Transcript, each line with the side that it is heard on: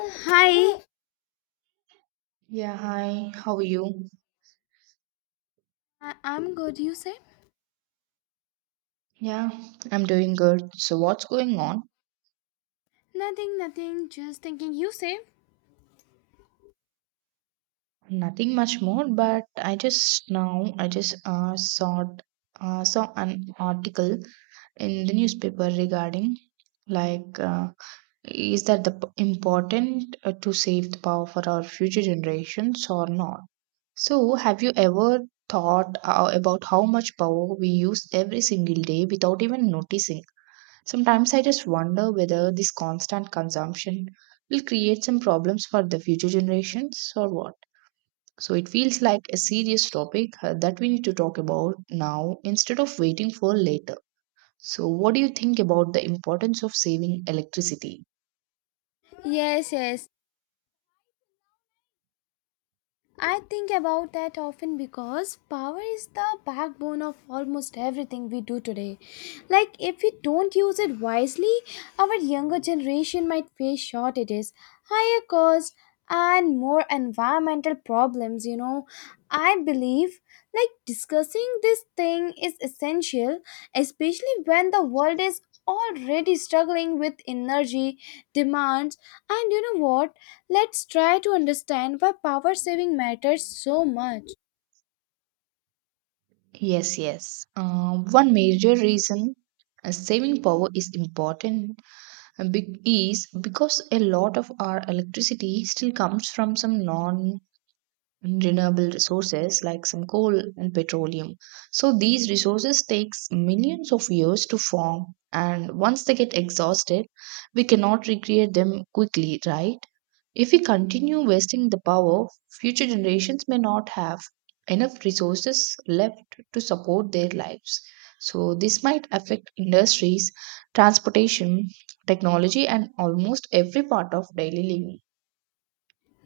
left: Hi. Hey,
right: Yeah, hi. How are you?
left: I'm good. You say?
right: Yeah, I'm doing good. So what's going on?
left: Nothing, nothing. Just thinking. You say?
right: Nothing much more, but I just now I just saw saw an article in the newspaper regarding like uh, is that the important to save the power for our future generations or not? So have you ever thought about how much power we use every single day without even noticing? Sometimes I just wonder whether this constant consumption will create some problems for the future generations or what. So it feels like a serious topic that we need to talk about now instead of waiting for later. So, what do you think about the importance of saving electricity?
left: Yes, yes. I think about that often because power is the backbone of almost everything we do today. Like, if we don't use it wisely, our younger generation might face shortages, higher costs, and more environmental problems. You know, I believe like discussing this thing is essential, especially when the world is already struggling with energy demands. And you know what? Let's try to understand why power saving matters so much.
right: Yes, yes. One major reason saving power is important is because a lot of our electricity still comes from some non and renewable resources like some coal and petroleum. So these resources takes millions of years to form and once they get exhausted, we cannot recreate them quickly, right? If we continue wasting the power, future generations may not have enough resources left to support their lives. So this might affect industries, transportation, technology and almost every part of daily living.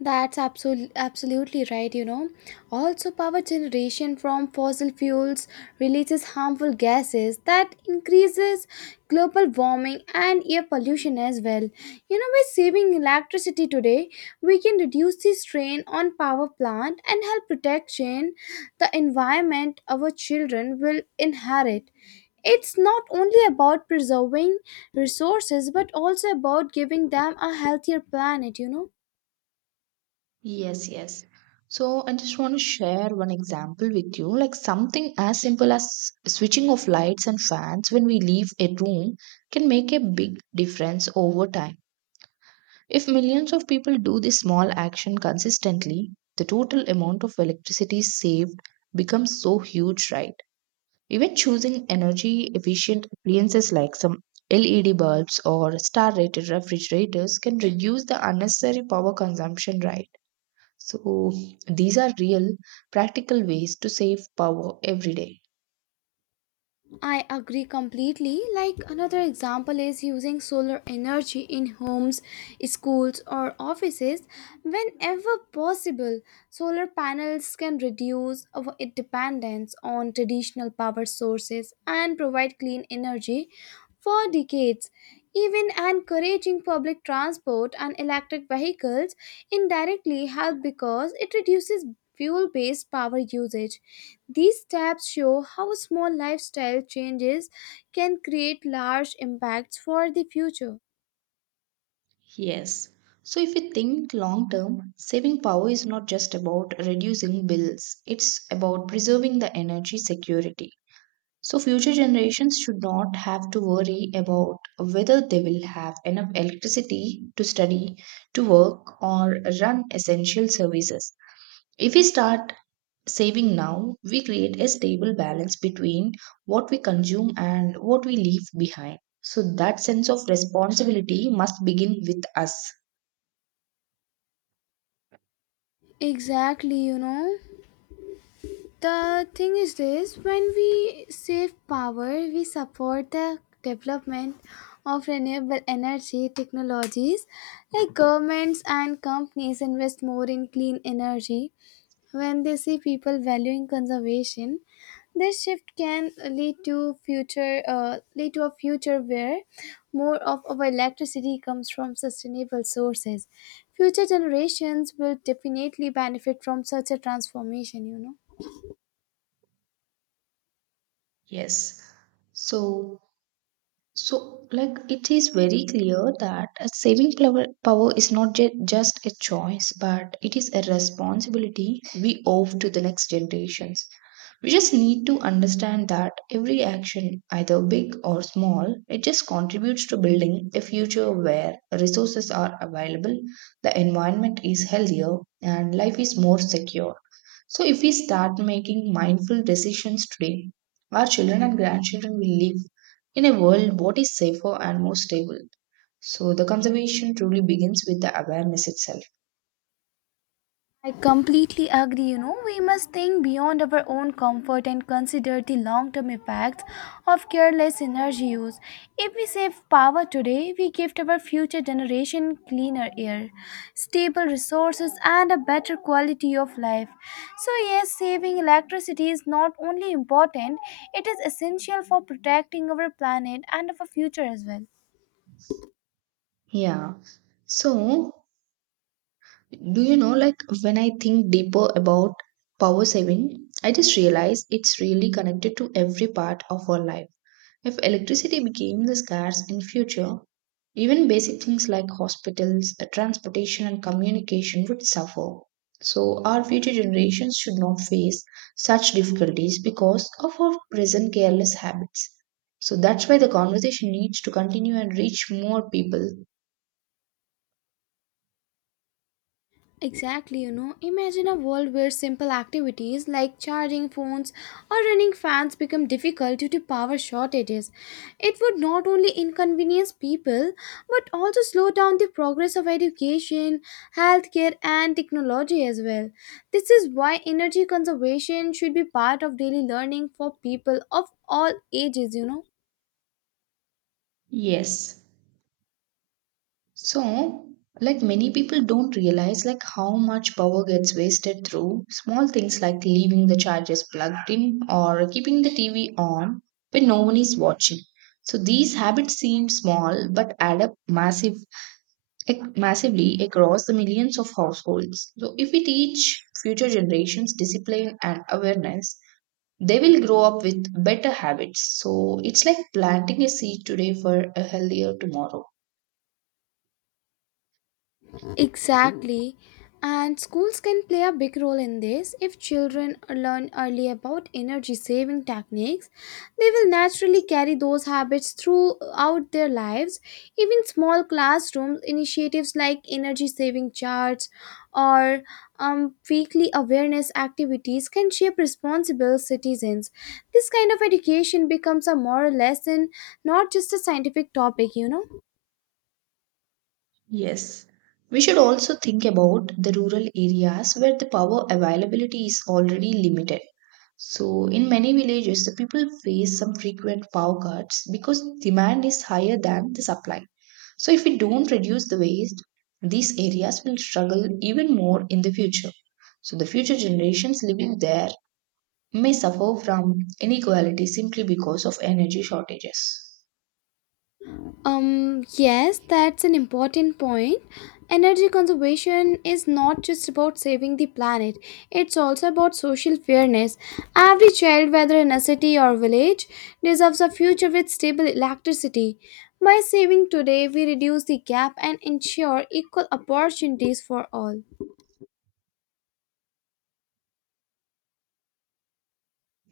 left: That's absolutely right, you know. Also, power generation from fossil fuels releases harmful gases that increases global warming and air pollution as well. You know, by saving electricity today, we can reduce the strain on power plant and help protection the environment our children will inherit. It's not only about preserving resources but also about giving them a healthier planet, you know.
right: Yes, yes. So I just want to share one example with you, like something as simple as switching off lights and fans when we leave a room can make a big difference over time. If millions of people do this small action consistently, the total amount of electricity saved becomes so huge, right? Even choosing energy efficient appliances like some LED bulbs or star rated refrigerators can reduce the unnecessary power consumption, right? So, these are real, practical ways to save power every day.
left: I agree completely. Like another example is using solar energy in homes, schools, or offices whenever possible. Solar panels can reduce our dependence on traditional power sources and provide clean energy for decades, even encouraging public transport and electric vehicles indirectly help because it reduces fuel based power usage. These steps show how small lifestyle changes can create large impacts for the future.
right: Yes. So if we think long term, saving power is not just about reducing bills, it's about preserving the energy security. So future generations should not have to worry about whether they will have enough electricity to study, to work, or run essential services. If we start saving now, we create a stable balance between what we consume and what we leave behind. So that sense of responsibility must begin with us.
left: Exactly, you know. The thing is this when we save power, we support the development of renewable energy technologies. Like governments and companies invest more in clean energy. When they see people valuing conservation, this shift can lead to future lead to a future where more of our electricity comes from sustainable sources. Future generations will definitely benefit from such a transformation, you know.
right: Yes. So So, like, it is very clear that a saving power is not just a choice, but it is a responsibility we owe to the next generations. We just need to understand that every action, either big or small, it just contributes to building a future where resources are available, the environment is healthier, and life is more secure. So, if we start making mindful decisions today, our children and grandchildren will live in a world, what is safer and more stable? So, the conservation truly begins with the awareness itself.
left: I completely agree. You know, we must think beyond our own comfort and consider the long term effects of careless energy use. If we save power today, we gift our future generation cleaner air, stable resources, and a better quality of life. So, yes, saving electricity is not only important, it is essential for protecting our planet and our future as well.
right: Yeah. So, do you know, like, when I think deeper about power saving, I just realize it's really connected to every part of our life. If electricity became the scarce in future, even basic things like hospitals, transportation and communication would suffer. So our future generations should not face such difficulties because of our present careless habits. So that's why the conversation needs to continue and reach more people.
left: Exactly, you know. Imagine a world where simple activities like charging phones or running fans become difficult due to power shortages. It would not only inconvenience people but also slow down the progress of education, healthcare, and technology as well. This is why energy conservation should be part of daily learning for people of all ages, you know.
right: Yes. So, like many people don't realize like how much power gets wasted through small things like leaving the chargers plugged in or keeping the TV on when no one is watching. So these habits seem small but add up massively across the millions of households. So if we teach future generations discipline and awareness, they will grow up with better habits. So it's like planting a seed today for a healthier tomorrow.
left: Exactly. And schools can play a big role in this. If children learn early about energy saving techniques, they will naturally carry those habits throughout their lives. Even small classroom initiatives like energy saving charts or weekly awareness activities can shape responsible citizens. This kind of education becomes a moral lesson, not just a scientific topic, you know.
right: Yes. We should also think about the rural areas where the power availability is already limited. So, in many villages, the people face some frequent power cuts because demand is higher than the supply. So, if we don't reduce the waste, these areas will struggle even more in the future. So, the future generations living there may suffer from inequality simply because of energy shortages.
left: Yes, that's an important point. Energy conservation is not just about saving the planet, it's also about social fairness. Every child, whether in a city or village, deserves a future with stable electricity. By saving today, we reduce the gap and ensure equal opportunities for all.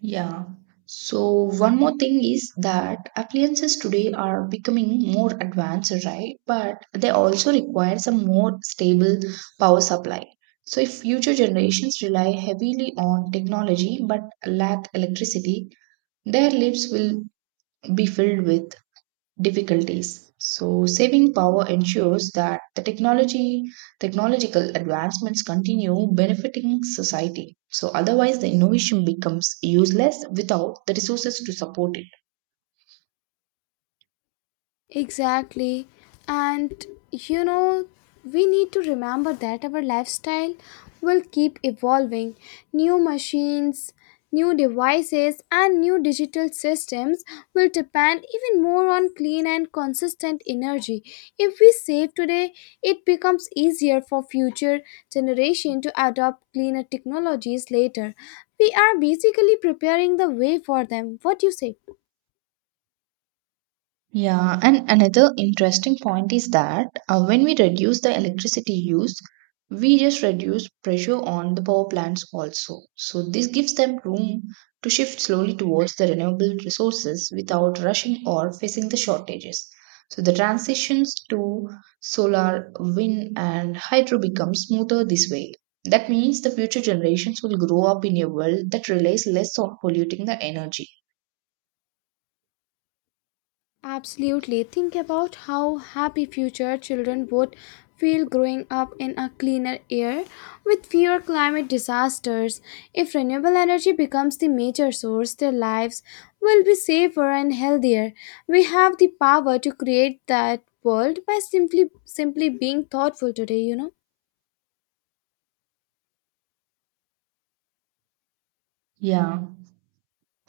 right: Yeah. So one more thing is that appliances today are becoming more advanced, right? But they also require some more stable power supply. So if future generations rely heavily on technology but lack electricity, their lives will be filled with difficulties. So saving power ensures that the technology technological advancements continue benefiting society. So otherwise the innovation becomes useless without the resources to support it.
left: Exactly. And you know, we need to remember that our lifestyle will keep evolving. New machines, new devices, and new digital systems will depend even more on clean and consistent energy. If we save today, it becomes easier for future generation to adopt cleaner technologies later. We are basically preparing the way for them. What do you say?
right: Yeah, and another interesting point is that when we reduce the electricity use, we just reduce pressure on the power plants also. So, this gives them room to shift slowly towards the renewable resources without rushing or facing the shortages. So, the transitions to solar, wind, and hydro become smoother this way. That means the future generations will grow up in a world that relies less on polluting the energy.
left: Absolutely. Think about how happy future children would feel growing up in a cleaner air with fewer climate disasters. If renewable energy becomes the major source, their lives will be safer and healthier. We have the power to create that world by simply being thoughtful today, you know.
right: Yeah.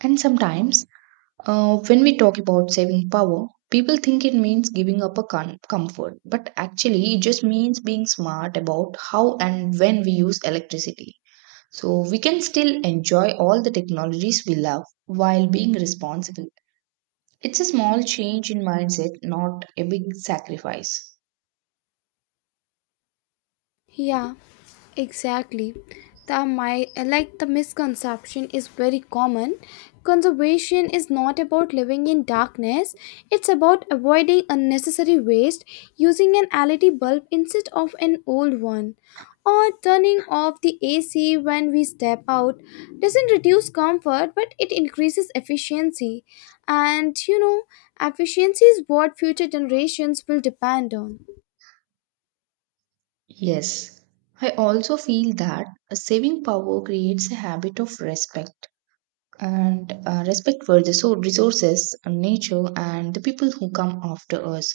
right: And sometimes when we talk about saving power, people think it means giving up a comfort, but actually, it just means being smart about how and when we use electricity. So we can still enjoy all the technologies we love while being responsible. It's a small change in mindset, not a big sacrifice.
left: Yeah, exactly. The my like the misconception is very common. Conservation is not about living in darkness. It's about avoiding unnecessary waste, using an LED bulb instead of an old one, or turning off the AC when we step out. Doesn't reduce comfort, but it increases efficiency. And you know, efficiency is what future generations will depend on.
right: Yes, I also feel that saving power creates a habit of respect, and respect for the so resources and nature and the people who come after us.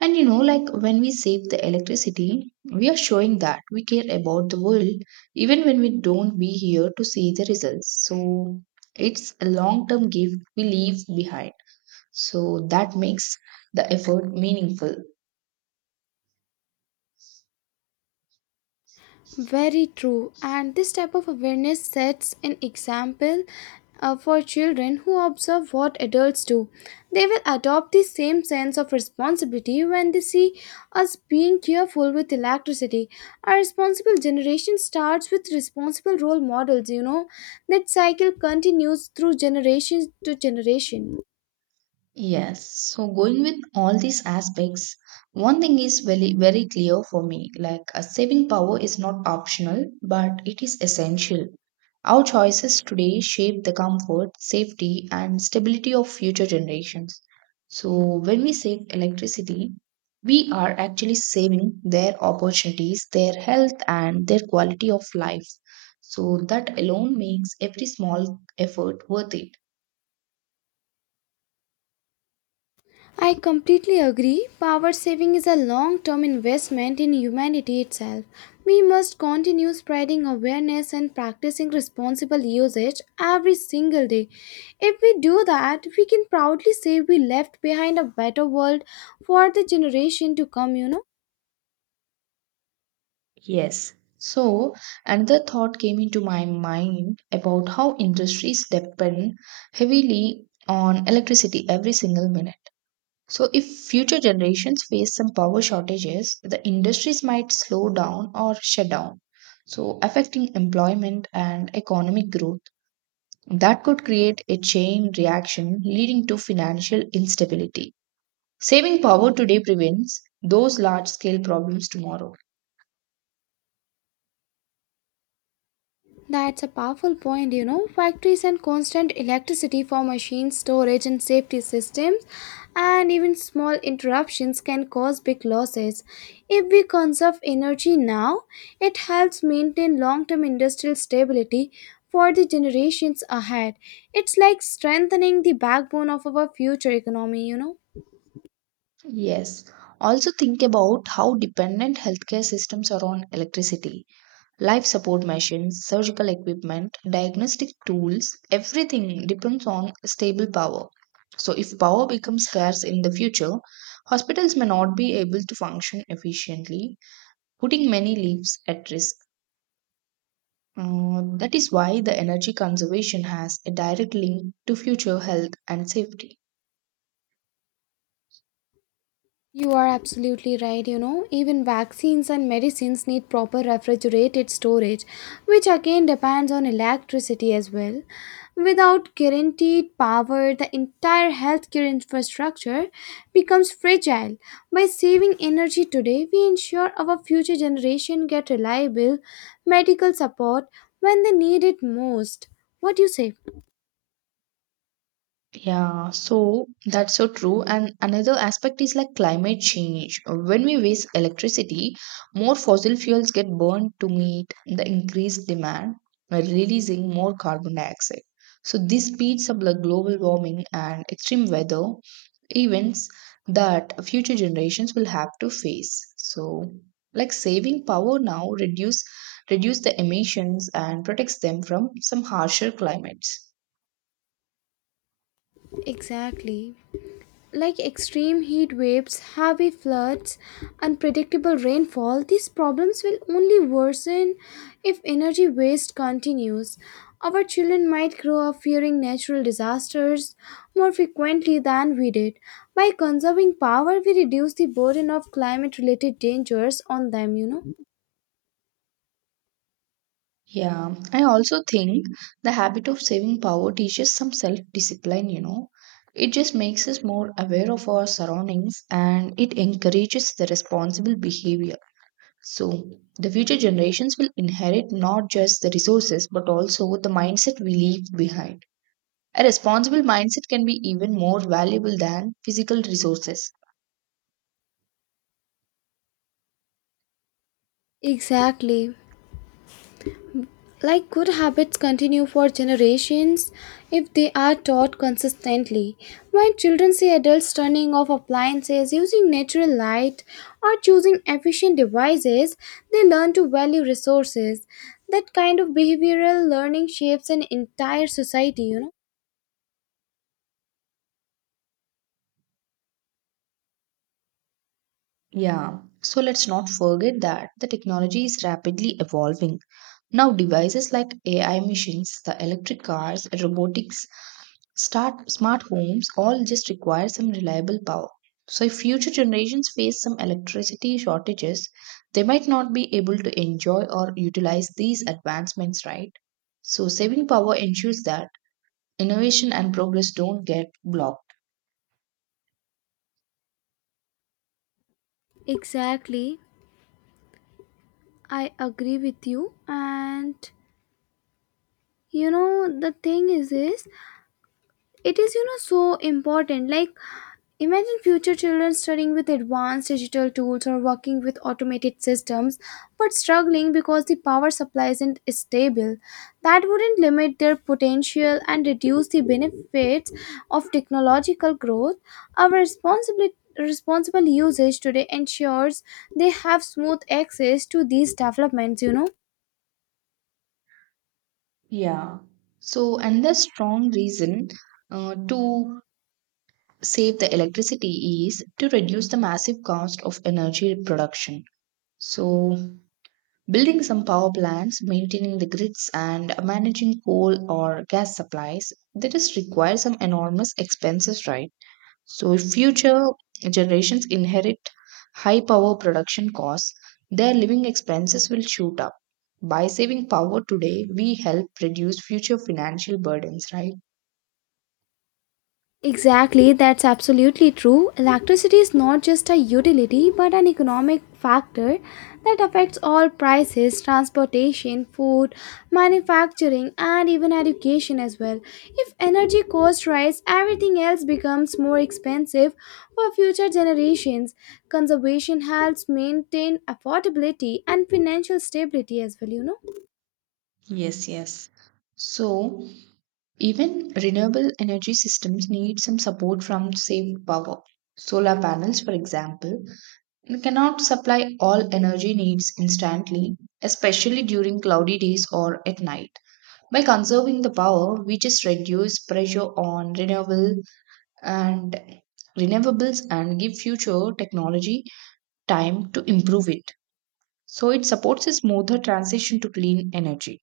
right: And you know, like when we save the electricity, we are showing that we care about the world even when we don't be here to see the results. So it's a long term gift we leave behind, so that makes the effort meaningful.
left: Very true. And this type of awareness sets an example for children who observe what adults do. They will adopt the same sense of responsibility when they see us being careful with electricity. A responsible generation starts with responsible role models, you know. That cycle continues through generation to generation.
right: Yes, so going with all these aspects, one thing is very, very clear for me, like a saving power is not optional, but it is essential. Our choices today shape the comfort, safety, and stability of future generations. So, when we save electricity, we are actually saving their opportunities, their health, and their quality of life. So, that alone makes every small effort worth it.
left: I completely agree. Power saving is a long term investment in humanity itself. We must continue spreading awareness and practicing responsible usage every single day. If we do that, we can proudly say we left behind a better world for the generation to come, you know.
right: Yes. So another thought came into my mind about how industries depend heavily on electricity every single minute. So if future generations face some power shortages, the industries might slow down or shut down, so affecting employment and economic growth. That could create a chain reaction leading to financial instability. Saving power today prevents those large scale problems tomorrow.
left: That's a powerful point, you know. Factories and constant electricity for machines, storage, and safety systems, and even small interruptions can cause big losses. If we conserve energy now, it helps maintain long term industrial stability for the generations ahead. It's like strengthening the backbone of our future economy, you know.
right: Yes. Also think about how dependent healthcare systems are on electricity. Life support machines, surgical equipment, diagnostic tools, everything depends on stable power. So if power becomes scarce in the future, hospitals may not be able to function efficiently, putting many lives at risk. That is why the energy conservation has a direct link to future health and safety.
left: You are absolutely right. You know, even vaccines and medicines need proper refrigerated storage, which again depends on electricity as well. Without guaranteed power, the entire healthcare infrastructure becomes fragile. By saving energy today, we ensure our future generation get reliable medical support when they need it most. What do you say?
right: Yeah, so that's so true. And another aspect is like climate change. When we waste electricity, more fossil fuels get burned to meet the increased demand, releasing more carbon dioxide. So this speeds up the global warming and extreme weather events that future generations will have to face. So, like saving power now reduce the emissions and protects them from some harsher climates.
left: Exactly. Like extreme heat waves, heavy floods, unpredictable rainfall, these problems will only worsen if energy waste continues. Our children might grow up fearing natural disasters more frequently than we did. By conserving power, we reduce the burden of climate related dangers on them, you know.
right: Yeah, I also think the habit of saving power teaches some self discipline, you know. It just makes us more aware of our surroundings and it encourages the responsible behavior. So, the future generations will inherit not just the resources but also the mindset we leave behind. A responsible mindset can be even more valuable than physical resources.
left: Exactly. Like good habits continue for generations if they are taught consistently. When children see adults turning off appliances, using natural light, or choosing efficient devices, they learn to value resources. That kind of behavioral learning shapes an entire society, you know.
right: Yeah, so let's not forget that the technology is rapidly evolving. Now, devices like AI machines, the electric cars, robotics, start smart homes all just require some reliable power. So, if future generations face some electricity shortages, they might not be able to enjoy or utilize these advancements, right? So, saving power ensures that innovation and progress don't get blocked.
left: Exactly. I agree with you. And you know, the thing is this it is, you know, so important. Like, imagine future children studying with advanced digital tools or working with automated systems, but struggling because the power supply isn't stable. That wouldn't limit their potential and reduce the benefits of technological growth. Our responsibility responsible usage today ensures they have smooth access to these developments, you know.
right: Yeah. So, another strong reason to save the electricity is to reduce the massive cost of energy production. So, building some power plants, maintaining the grids, and managing coal or gas supplies, that is require some enormous expenses, right? So, if future generations inherit high power production costs, their living expenses will shoot up. By saving power today, we help reduce future financial burdens, right?
left: Exactly, that's absolutely true. Electricity is not just a utility but an economic factor that affects all prices, transportation, food, manufacturing, and even education as well. If energy costs rise, everything else becomes more expensive for future generations. Conservation helps maintain affordability and financial stability as well, you know.
right: Yes, yes. So, even renewable energy systems need some support from saved power. Solar panels, for example, cannot supply all energy needs instantly, especially during cloudy days or at night. By conserving the power, we just reduce pressure on and renewables and give future technology time to improve it. So it supports a smoother transition to clean energy.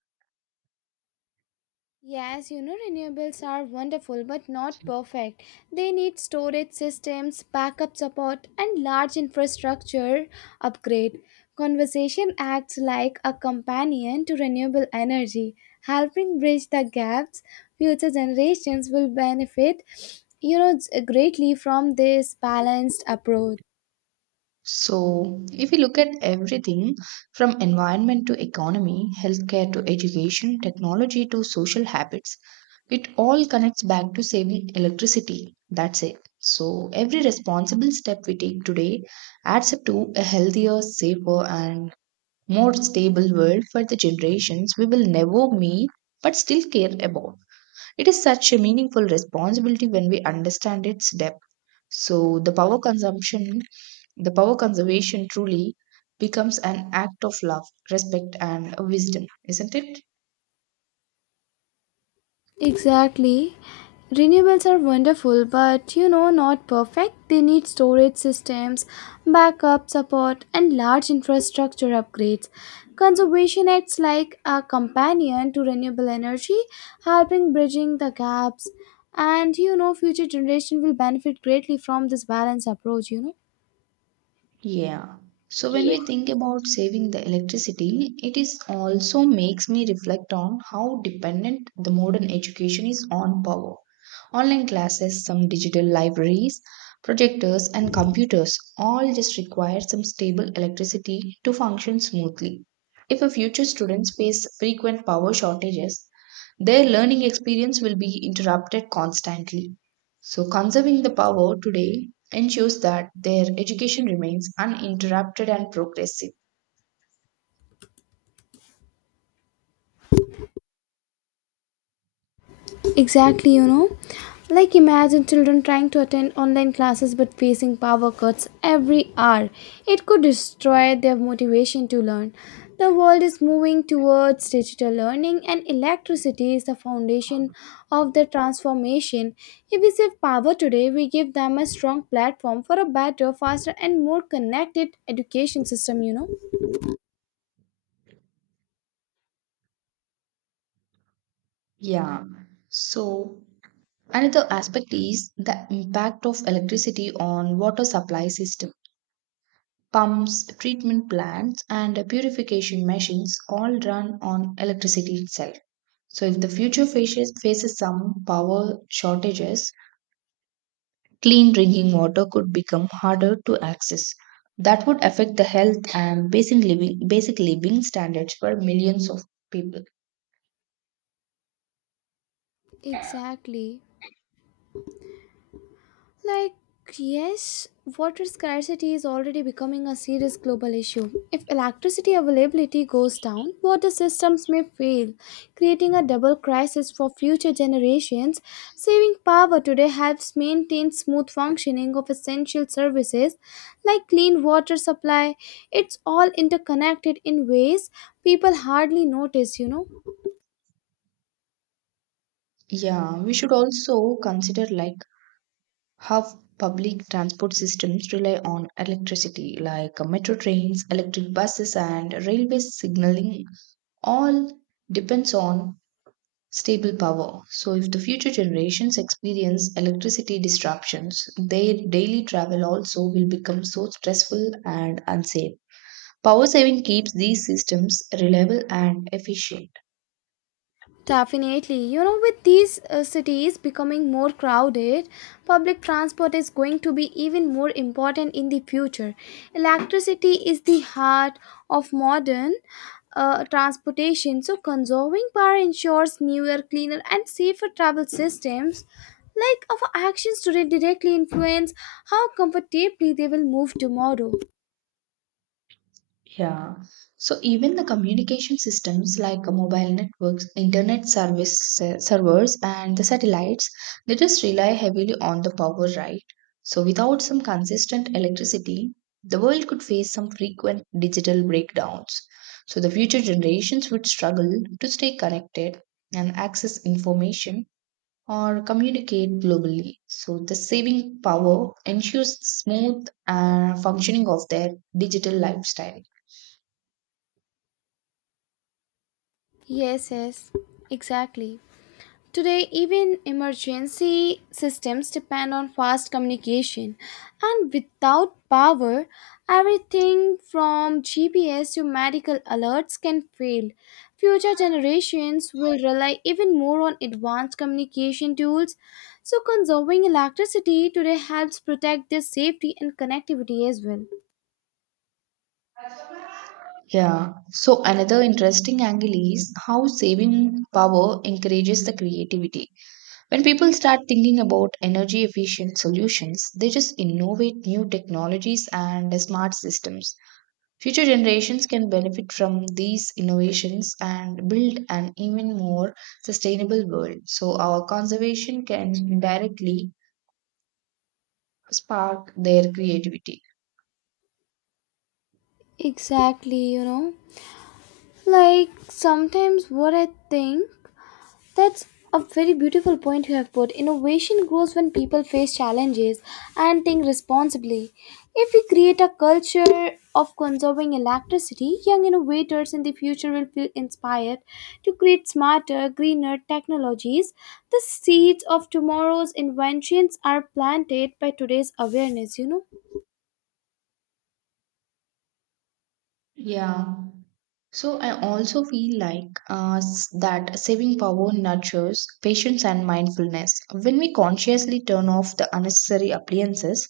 left: Yes, you know, renewables are wonderful but not perfect. They need storage systems, backup support, and large infrastructure upgrade. Conversation acts like a companion to renewable energy, helping bridge the gaps. Future generations will benefit, you know, greatly from this balanced approach.
right: So, if you look at everything from environment to economy, healthcare to education, technology to social habits, it all connects back to saving electricity. That's it. So, every responsible step we take today adds up to a healthier, safer, and more stable world for the generations we will never meet but still care about. It is such a meaningful responsibility when we understand its depth. So, the power conservation truly becomes an act of love, respect, and wisdom, isn't it?
left: Exactly. Renewables are wonderful, but you know, not perfect. They need storage systems, backup support, and large infrastructure upgrades. Conservation acts like a companion to renewable energy, helping bridging the gaps. And you know, future generation will benefit greatly from this balanced approach, you know.
right: Yeah. So when
left: Yeah.
right: we think about saving the electricity, it is also makes me reflect on how dependent the modern education is on power. Online classes, some digital libraries, projectors and computers all just require some stable electricity to function smoothly. If a future students face frequent power shortages, their learning experience will be interrupted constantly. So conserving the power today ensures that their education remains uninterrupted and progressive.
left: Exactly, you know. Like imagine children trying to attend online classes but facing power cuts every hour. It could destroy their motivation to learn. The world is moving towards digital learning and electricity is the foundation of the transformation. If we save power today, we give them a strong platform for a better, faster and more connected education system, you know.
right: Yeah. So, another aspect is the impact of electricity on water supply system. Pumps, treatment plants, and purification machines all run on electricity itself. So, if the future faces some power shortages, clean drinking water could become harder to access. That would affect the health and basic living standards for millions of people.
left: Exactly. Like, yes, water scarcity is already becoming a serious global issue. If electricity availability goes down, water systems may fail, creating a double crisis for future generations. Saving power today helps maintain smooth functioning of essential services like clean water supply. It's all interconnected in ways people hardly notice, you know.
right: Yeah, we should also consider like how public transport systems rely on electricity, like metro trains, electric buses, and railway signaling all depends on stable power. So if the future generations experience electricity disruptions, their daily travel also will become so stressful and unsafe. Power saving keeps these systems reliable and efficient.
left: Definitely. You know, with these cities becoming more crowded, public transport is going to be even more important in the future. Electricity is the heart of modern transportation, so conserving power ensures newer, cleaner, and safer travel systems. Like our actions today directly influence how comfortably they will move tomorrow.
right: Yeah. So even the communication systems like mobile networks, internet service servers, and the satellites, they just rely heavily on the power, right? So without some consistent electricity, the world could face some frequent digital breakdowns. So the future generations would struggle to stay connected and access information or communicate globally. So the saving power ensures smooth functioning of their digital lifestyle.
left: Yes, yes, exactly. Today, even emergency systems depend on fast communication, and without power, everything from GPS to medical alerts can fail. Future generations will rely even more on advanced communication tools, so, conserving electricity today helps protect their safety and connectivity as well.
right: Yeah. So another interesting angle is how saving power encourages the creativity. When people start thinking about energy efficient solutions, they just innovate new technologies and smart systems. Future generations can benefit from these innovations and build an even more sustainable world. So our conservation can directly spark their creativity.
left: Exactly, you know. Like sometimes what I think That's a very beautiful point you have put. Innovation grows when people face challenges and think responsibly. If we create a culture of conserving electricity, young innovators in the future will feel inspired to create smarter, greener technologies. The seeds of tomorrow's inventions are planted by today's awareness, you know?
right: Yeah. So I also feel like that saving power nurtures patience and mindfulness. When we consciously turn off the unnecessary appliances,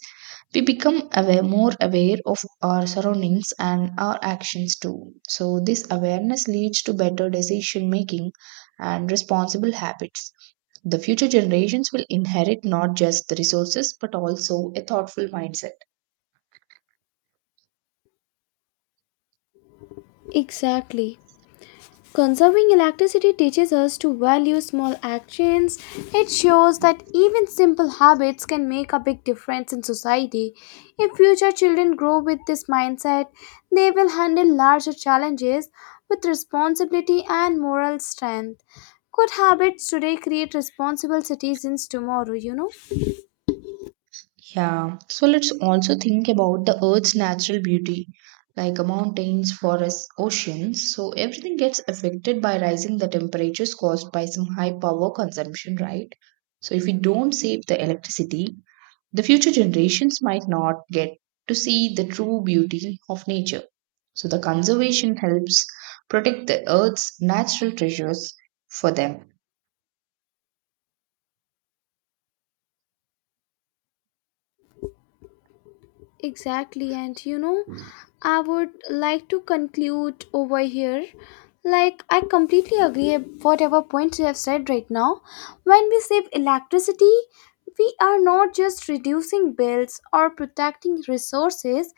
right: we become more aware of our surroundings and our actions too. So this awareness leads to better decision making and responsible habits. The future generations will inherit not just the resources but also a thoughtful mindset.
left: Exactly. Conserving electricity teaches us to value small actions. It shows that even simple habits can make a big difference in society. If future children grow with this mindset, they will handle larger challenges with responsibility and moral strength. Good habits today create responsible citizens tomorrow, you know?
right: Yeah, so let's also think about the Earth's natural beauty, like mountains, forests, oceans. So everything gets affected by rising the temperatures caused by some high power consumption, right? So if we don't save the electricity, the future generations might not get to see the true beauty of nature. So the conservation helps protect the Earth's natural treasures for them.
left: Exactly, and you know, I would like to conclude over here. Like, I completely agree with whatever points you have said right now. When we save electricity, we are not just reducing bills or protecting resources,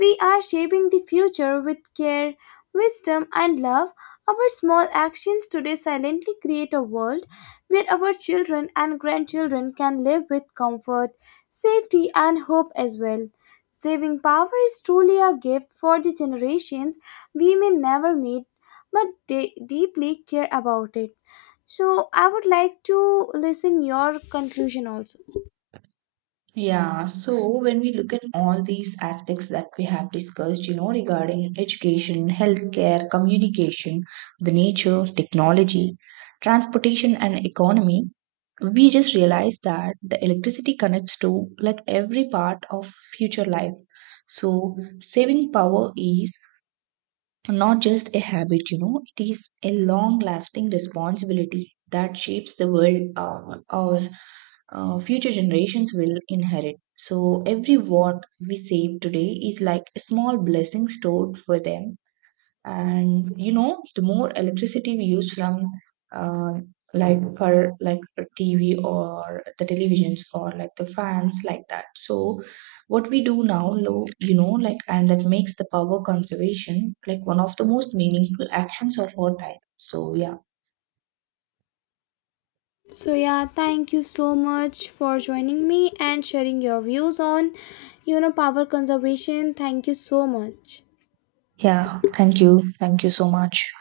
left: we are shaping the future with care, wisdom, and love. Our small actions today silently create a world where our children and grandchildren can live with comfort, safety, and hope as well. Saving power is truly a gift for the generations we may never meet but deeply care about it. So I would like to listen your conclusion also.
right: Yeah, so when we look at all these aspects that we have discussed, you know, regarding education, healthcare, communication, the nature, technology, transportation, and economy, we just realize that the electricity connects to like every part of future life. So saving power is not just a habit, you know, it is a long lasting responsibility that shapes the world or future generations will inherit. So every watt we save today is like a small blessing stored for them. And you know, the more electricity we use from uh, like for like a TV or the televisions or like the fans like that. So what we do now, and that makes the power conservation like one of the most meaningful actions of our time. So yeah.
left: So yeah, thank you so much for joining me and sharing your views on, you know, power conservation. Thank you so much.
right: Yeah, thank you. Thank you so much.